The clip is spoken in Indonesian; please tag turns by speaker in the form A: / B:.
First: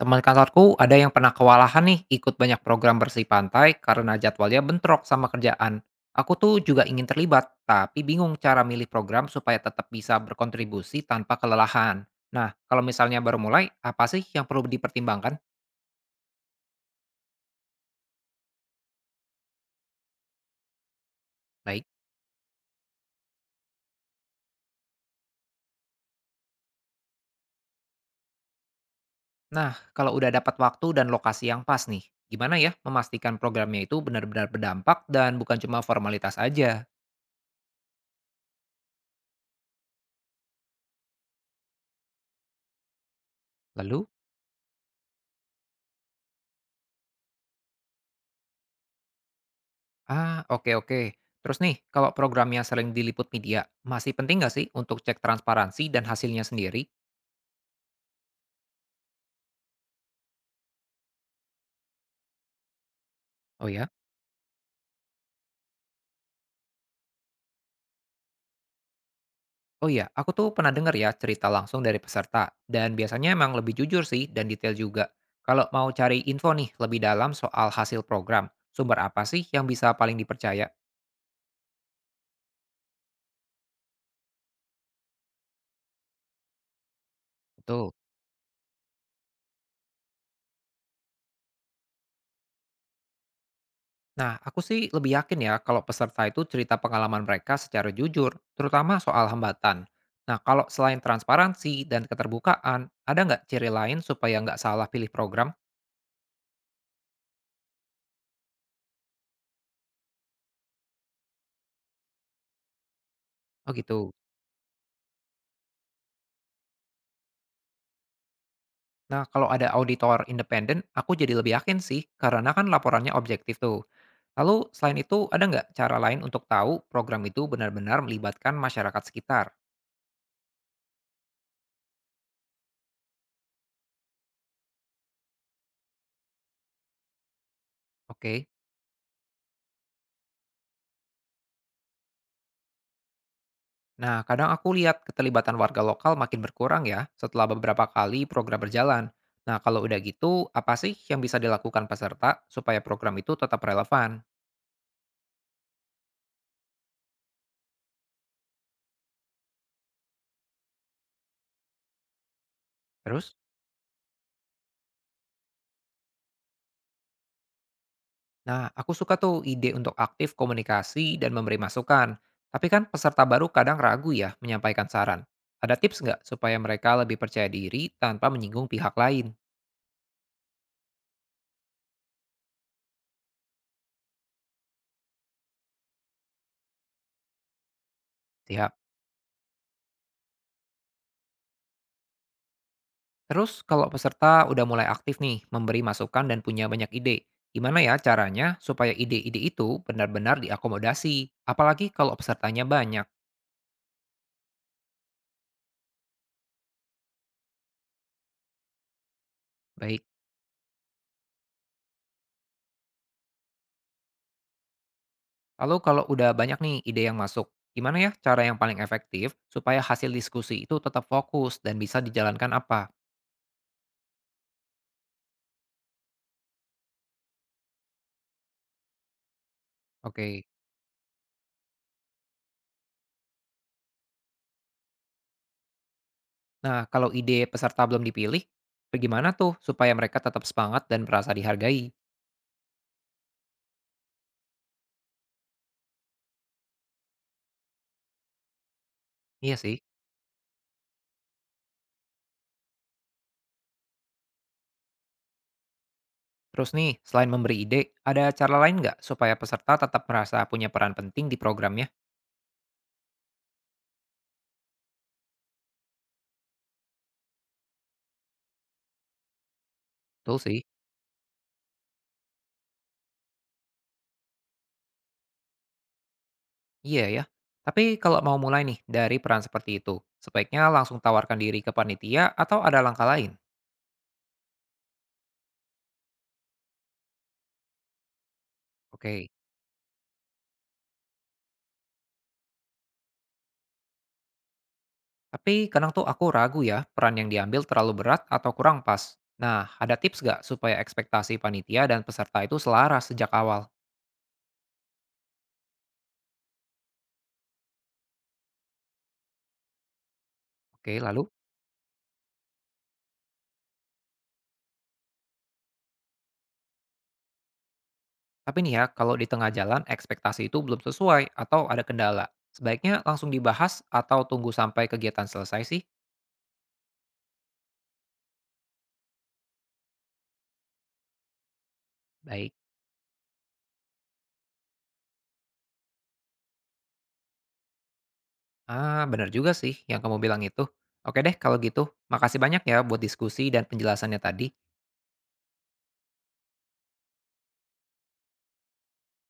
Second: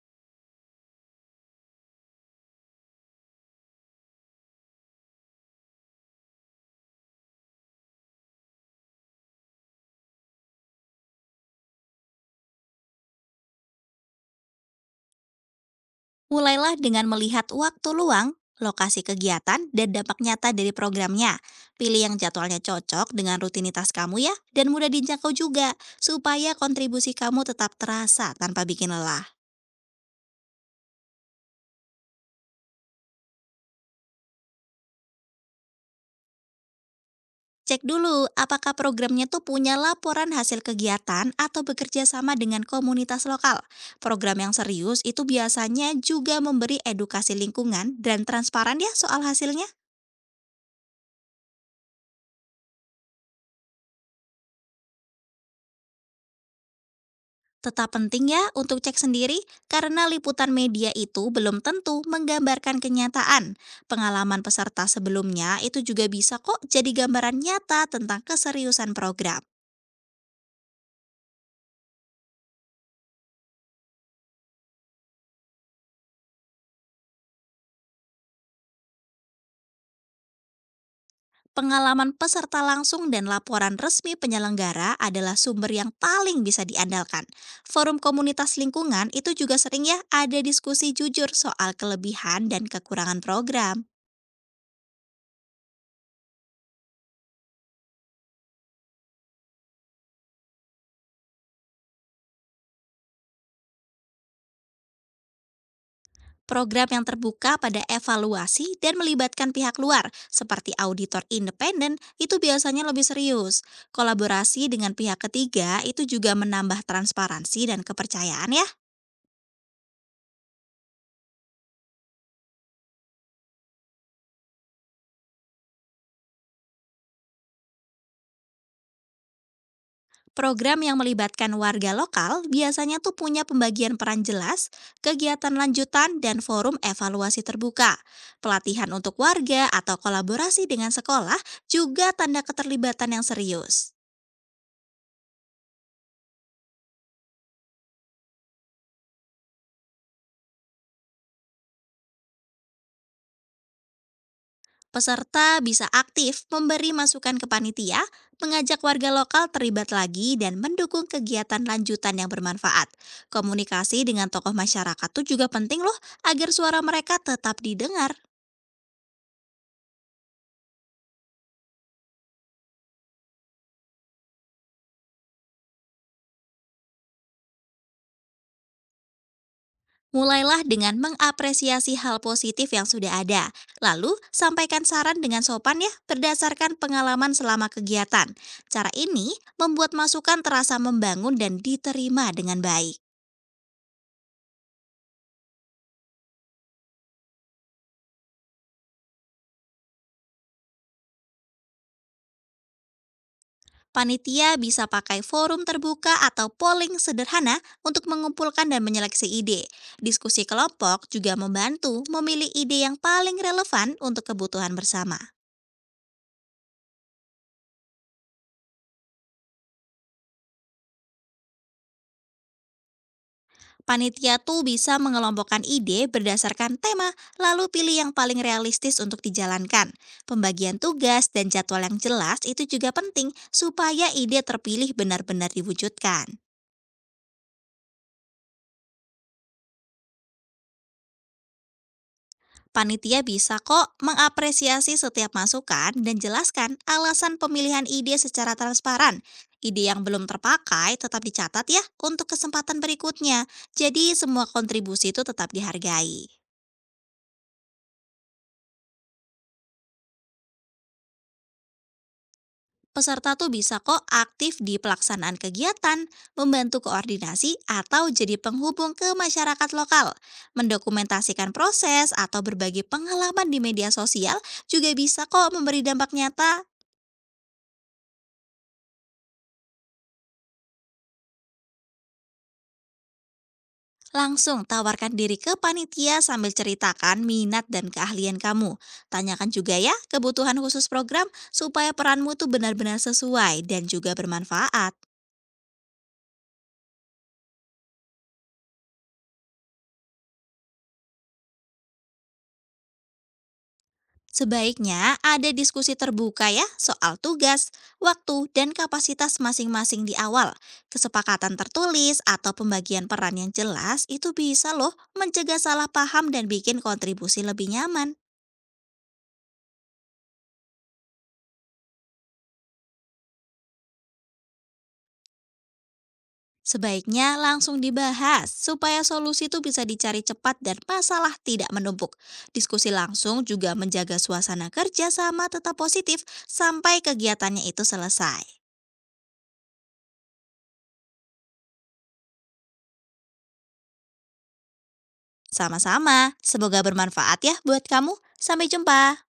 A: Teman kantorku ada yang pernah kewalahan nih ikut banyak program bersih pantai karena jadwalnya bentrok sama kerjaan. Aku tuh juga ingin terlibat, tapi bingung cara milih program supaya tetap bisa berkontribusi tanpa kelelahan. Nah, kalau misalnya baru mulai, apa sih yang perlu dipertimbangkan?
B: Mulailah dengan melihat waktu luang, lokasi kegiatan, dan dampak nyata dari programnya.
A: Baik.
B: Pilih yang jadwalnya cocok dengan rutinitas kamu ya, dan mudah dijangkau juga, supaya kontribusi kamu tetap terasa tanpa bikin lelah.
A: Nah, kalau udah dapat waktu dan lokasi yang pas nih, gimana ya memastikan programnya itu benar-benar berdampak dan bukan cuma formalitas aja?
B: Cek dulu apakah programnya tuh punya laporan hasil kegiatan atau bekerja sama dengan komunitas lokal.
A: Lalu?
B: Program yang serius itu biasanya juga memberi edukasi lingkungan dan transparan ya soal hasilnya.
A: Ah, oke oke. Terus nih, kalau programnya sering diliput media, masih penting nggak sih untuk cek transparansi dan hasilnya sendiri?
B: Tetap penting ya untuk cek sendiri karena liputan media itu belum tentu menggambarkan kenyataan.
A: Oh ya.
B: Pengalaman peserta sebelumnya itu juga bisa kok jadi gambaran nyata tentang keseriusan program.
A: Oh iya, aku tuh pernah dengar ya cerita langsung dari peserta, dan biasanya emang lebih jujur sih dan detail juga. Kalau mau cari info nih lebih dalam soal hasil program, sumber apa sih yang bisa paling dipercaya?
B: Pengalaman peserta langsung dan laporan resmi penyelenggara adalah sumber yang paling bisa diandalkan.
A: Betul.
B: Forum komunitas lingkungan itu juga sering ya ada diskusi jujur soal kelebihan dan kekurangan program.
A: Nah, aku sih lebih yakin ya kalau peserta itu cerita pengalaman mereka secara jujur, terutama soal hambatan. Nah, kalau selain transparansi dan keterbukaan, ada nggak ciri lain supaya nggak salah pilih program?
B: Program yang terbuka pada evaluasi dan melibatkan pihak luar, seperti auditor independen, itu biasanya lebih serius.
A: Oh gitu.
B: Kolaborasi dengan pihak ketiga itu juga menambah transparansi dan kepercayaan ya.
A: Nah, kalau ada auditor independen, aku jadi lebih yakin sih, karena kan laporannya objektif tuh. Lalu, selain itu, ada nggak cara lain untuk tahu program itu benar-benar melibatkan masyarakat sekitar?
B: Program yang melibatkan warga lokal biasanya tuh punya pembagian peran jelas, kegiatan lanjutan, dan forum evaluasi terbuka.
A: Oke.
B: Pelatihan untuk warga atau kolaborasi dengan sekolah juga tanda keterlibatan yang serius.
A: Nah, kadang aku lihat keterlibatan warga lokal makin berkurang ya setelah beberapa kali program berjalan. Nah, kalau udah gitu, apa sih yang bisa dilakukan peserta supaya program itu tetap relevan?
B: Peserta bisa aktif memberi masukan ke panitia, mengajak warga lokal terlibat lagi, dan mendukung kegiatan lanjutan yang bermanfaat.
A: Terus,
B: Komunikasi dengan tokoh masyarakat itu juga penting loh, agar suara mereka tetap didengar.
A: nah aku suka tuh ide untuk aktif komunikasi dan memberi masukan. Tapi kan peserta baru kadang ragu ya menyampaikan saran. Ada tips nggak supaya mereka lebih percaya diri tanpa menyinggung pihak lain?
B: Mulailah dengan mengapresiasi hal positif yang sudah ada. Lalu, sampaikan saran dengan sopan ya, berdasarkan pengalaman selama kegiatan.
A: Siap.
B: Cara ini membuat masukan terasa membangun dan diterima dengan baik.
A: Terus kalau peserta udah mulai aktif nih, memberi masukan dan punya banyak ide, gimana ya caranya supaya ide-ide itu benar-benar diakomodasi? Apalagi kalau pesertanya banyak.
B: Panitia bisa pakai forum terbuka atau polling sederhana untuk mengumpulkan dan menyeleksi ide.
A: Baik,
B: Diskusi kelompok juga membantu memilih ide yang paling relevan untuk kebutuhan bersama.
A: lalu kalau udah banyak nih ide yang masuk, gimana ya cara yang paling efektif supaya hasil diskusi itu tetap fokus dan bisa dijalankan apa?
B: Panitia tuh bisa mengelompokkan ide berdasarkan tema, lalu pilih yang paling realistis untuk dijalankan.
A: Oke,
B: Pembagian tugas dan jadwal yang jelas itu juga penting supaya ide terpilih benar-benar diwujudkan.
A: nah kalau ide peserta belum dipilih, bagaimana tuh supaya mereka tetap semangat dan merasa dihargai?
B: Panitia bisa kok mengapresiasi setiap masukan dan jelaskan alasan pemilihan ide secara transparan.
A: Iya sih.
B: Ide yang belum terpakai tetap dicatat ya untuk kesempatan berikutnya. Jadi semua kontribusi itu tetap dihargai.
A: Terus nih, selain memberi ide, ada cara lain nggak supaya peserta tetap merasa punya peran penting di programnya?
B: Peserta tuh bisa kok aktif di pelaksanaan kegiatan, membantu koordinasi atau jadi penghubung ke masyarakat lokal.
A: Betul sih.
B: Mendokumentasikan proses atau berbagi pengalaman di media sosial juga bisa kok memberi dampak nyata.
A: Iya ya. Tapi kalau mau mulai nih dari peran seperti itu, sebaiknya langsung tawarkan diri ke panitia atau ada langkah lain?
B: Langsung tawarkan diri ke panitia sambil ceritakan minat dan keahlian kamu.
A: Oke.
B: Tanyakan juga ya kebutuhan khusus program supaya peranmu tuh benar-benar sesuai dan juga bermanfaat.
A: Tapi kadang tuh aku ragu ya, peran yang diambil terlalu berat atau kurang pas. Nah, ada tips nggak supaya ekspektasi panitia dan peserta itu selaras sejak awal?
B: Sebaiknya ada diskusi terbuka ya soal tugas, waktu, dan kapasitas masing-masing di awal.
A: Oke, lalu?
B: Kesepakatan tertulis atau pembagian peran yang jelas itu bisa loh mencegah salah paham dan bikin kontribusi lebih nyaman.
A: Tapi nih ya, kalau di tengah jalan ekspektasi itu belum sesuai atau ada kendala, sebaiknya langsung dibahas atau tunggu sampai kegiatan selesai sih?
B: Sebaiknya langsung dibahas supaya solusi itu bisa dicari cepat dan masalah tidak menumpuk.
A: Baik.
B: Diskusi langsung juga menjaga suasana kerja sama tetap positif sampai kegiatannya itu selesai.
A: Ah, benar juga sih yang kamu bilang itu. Oke deh kalau gitu. Makasih banyak ya buat diskusi dan penjelasannya tadi.
B: Sama-sama, semoga bermanfaat ya buat kamu. Sampai jumpa.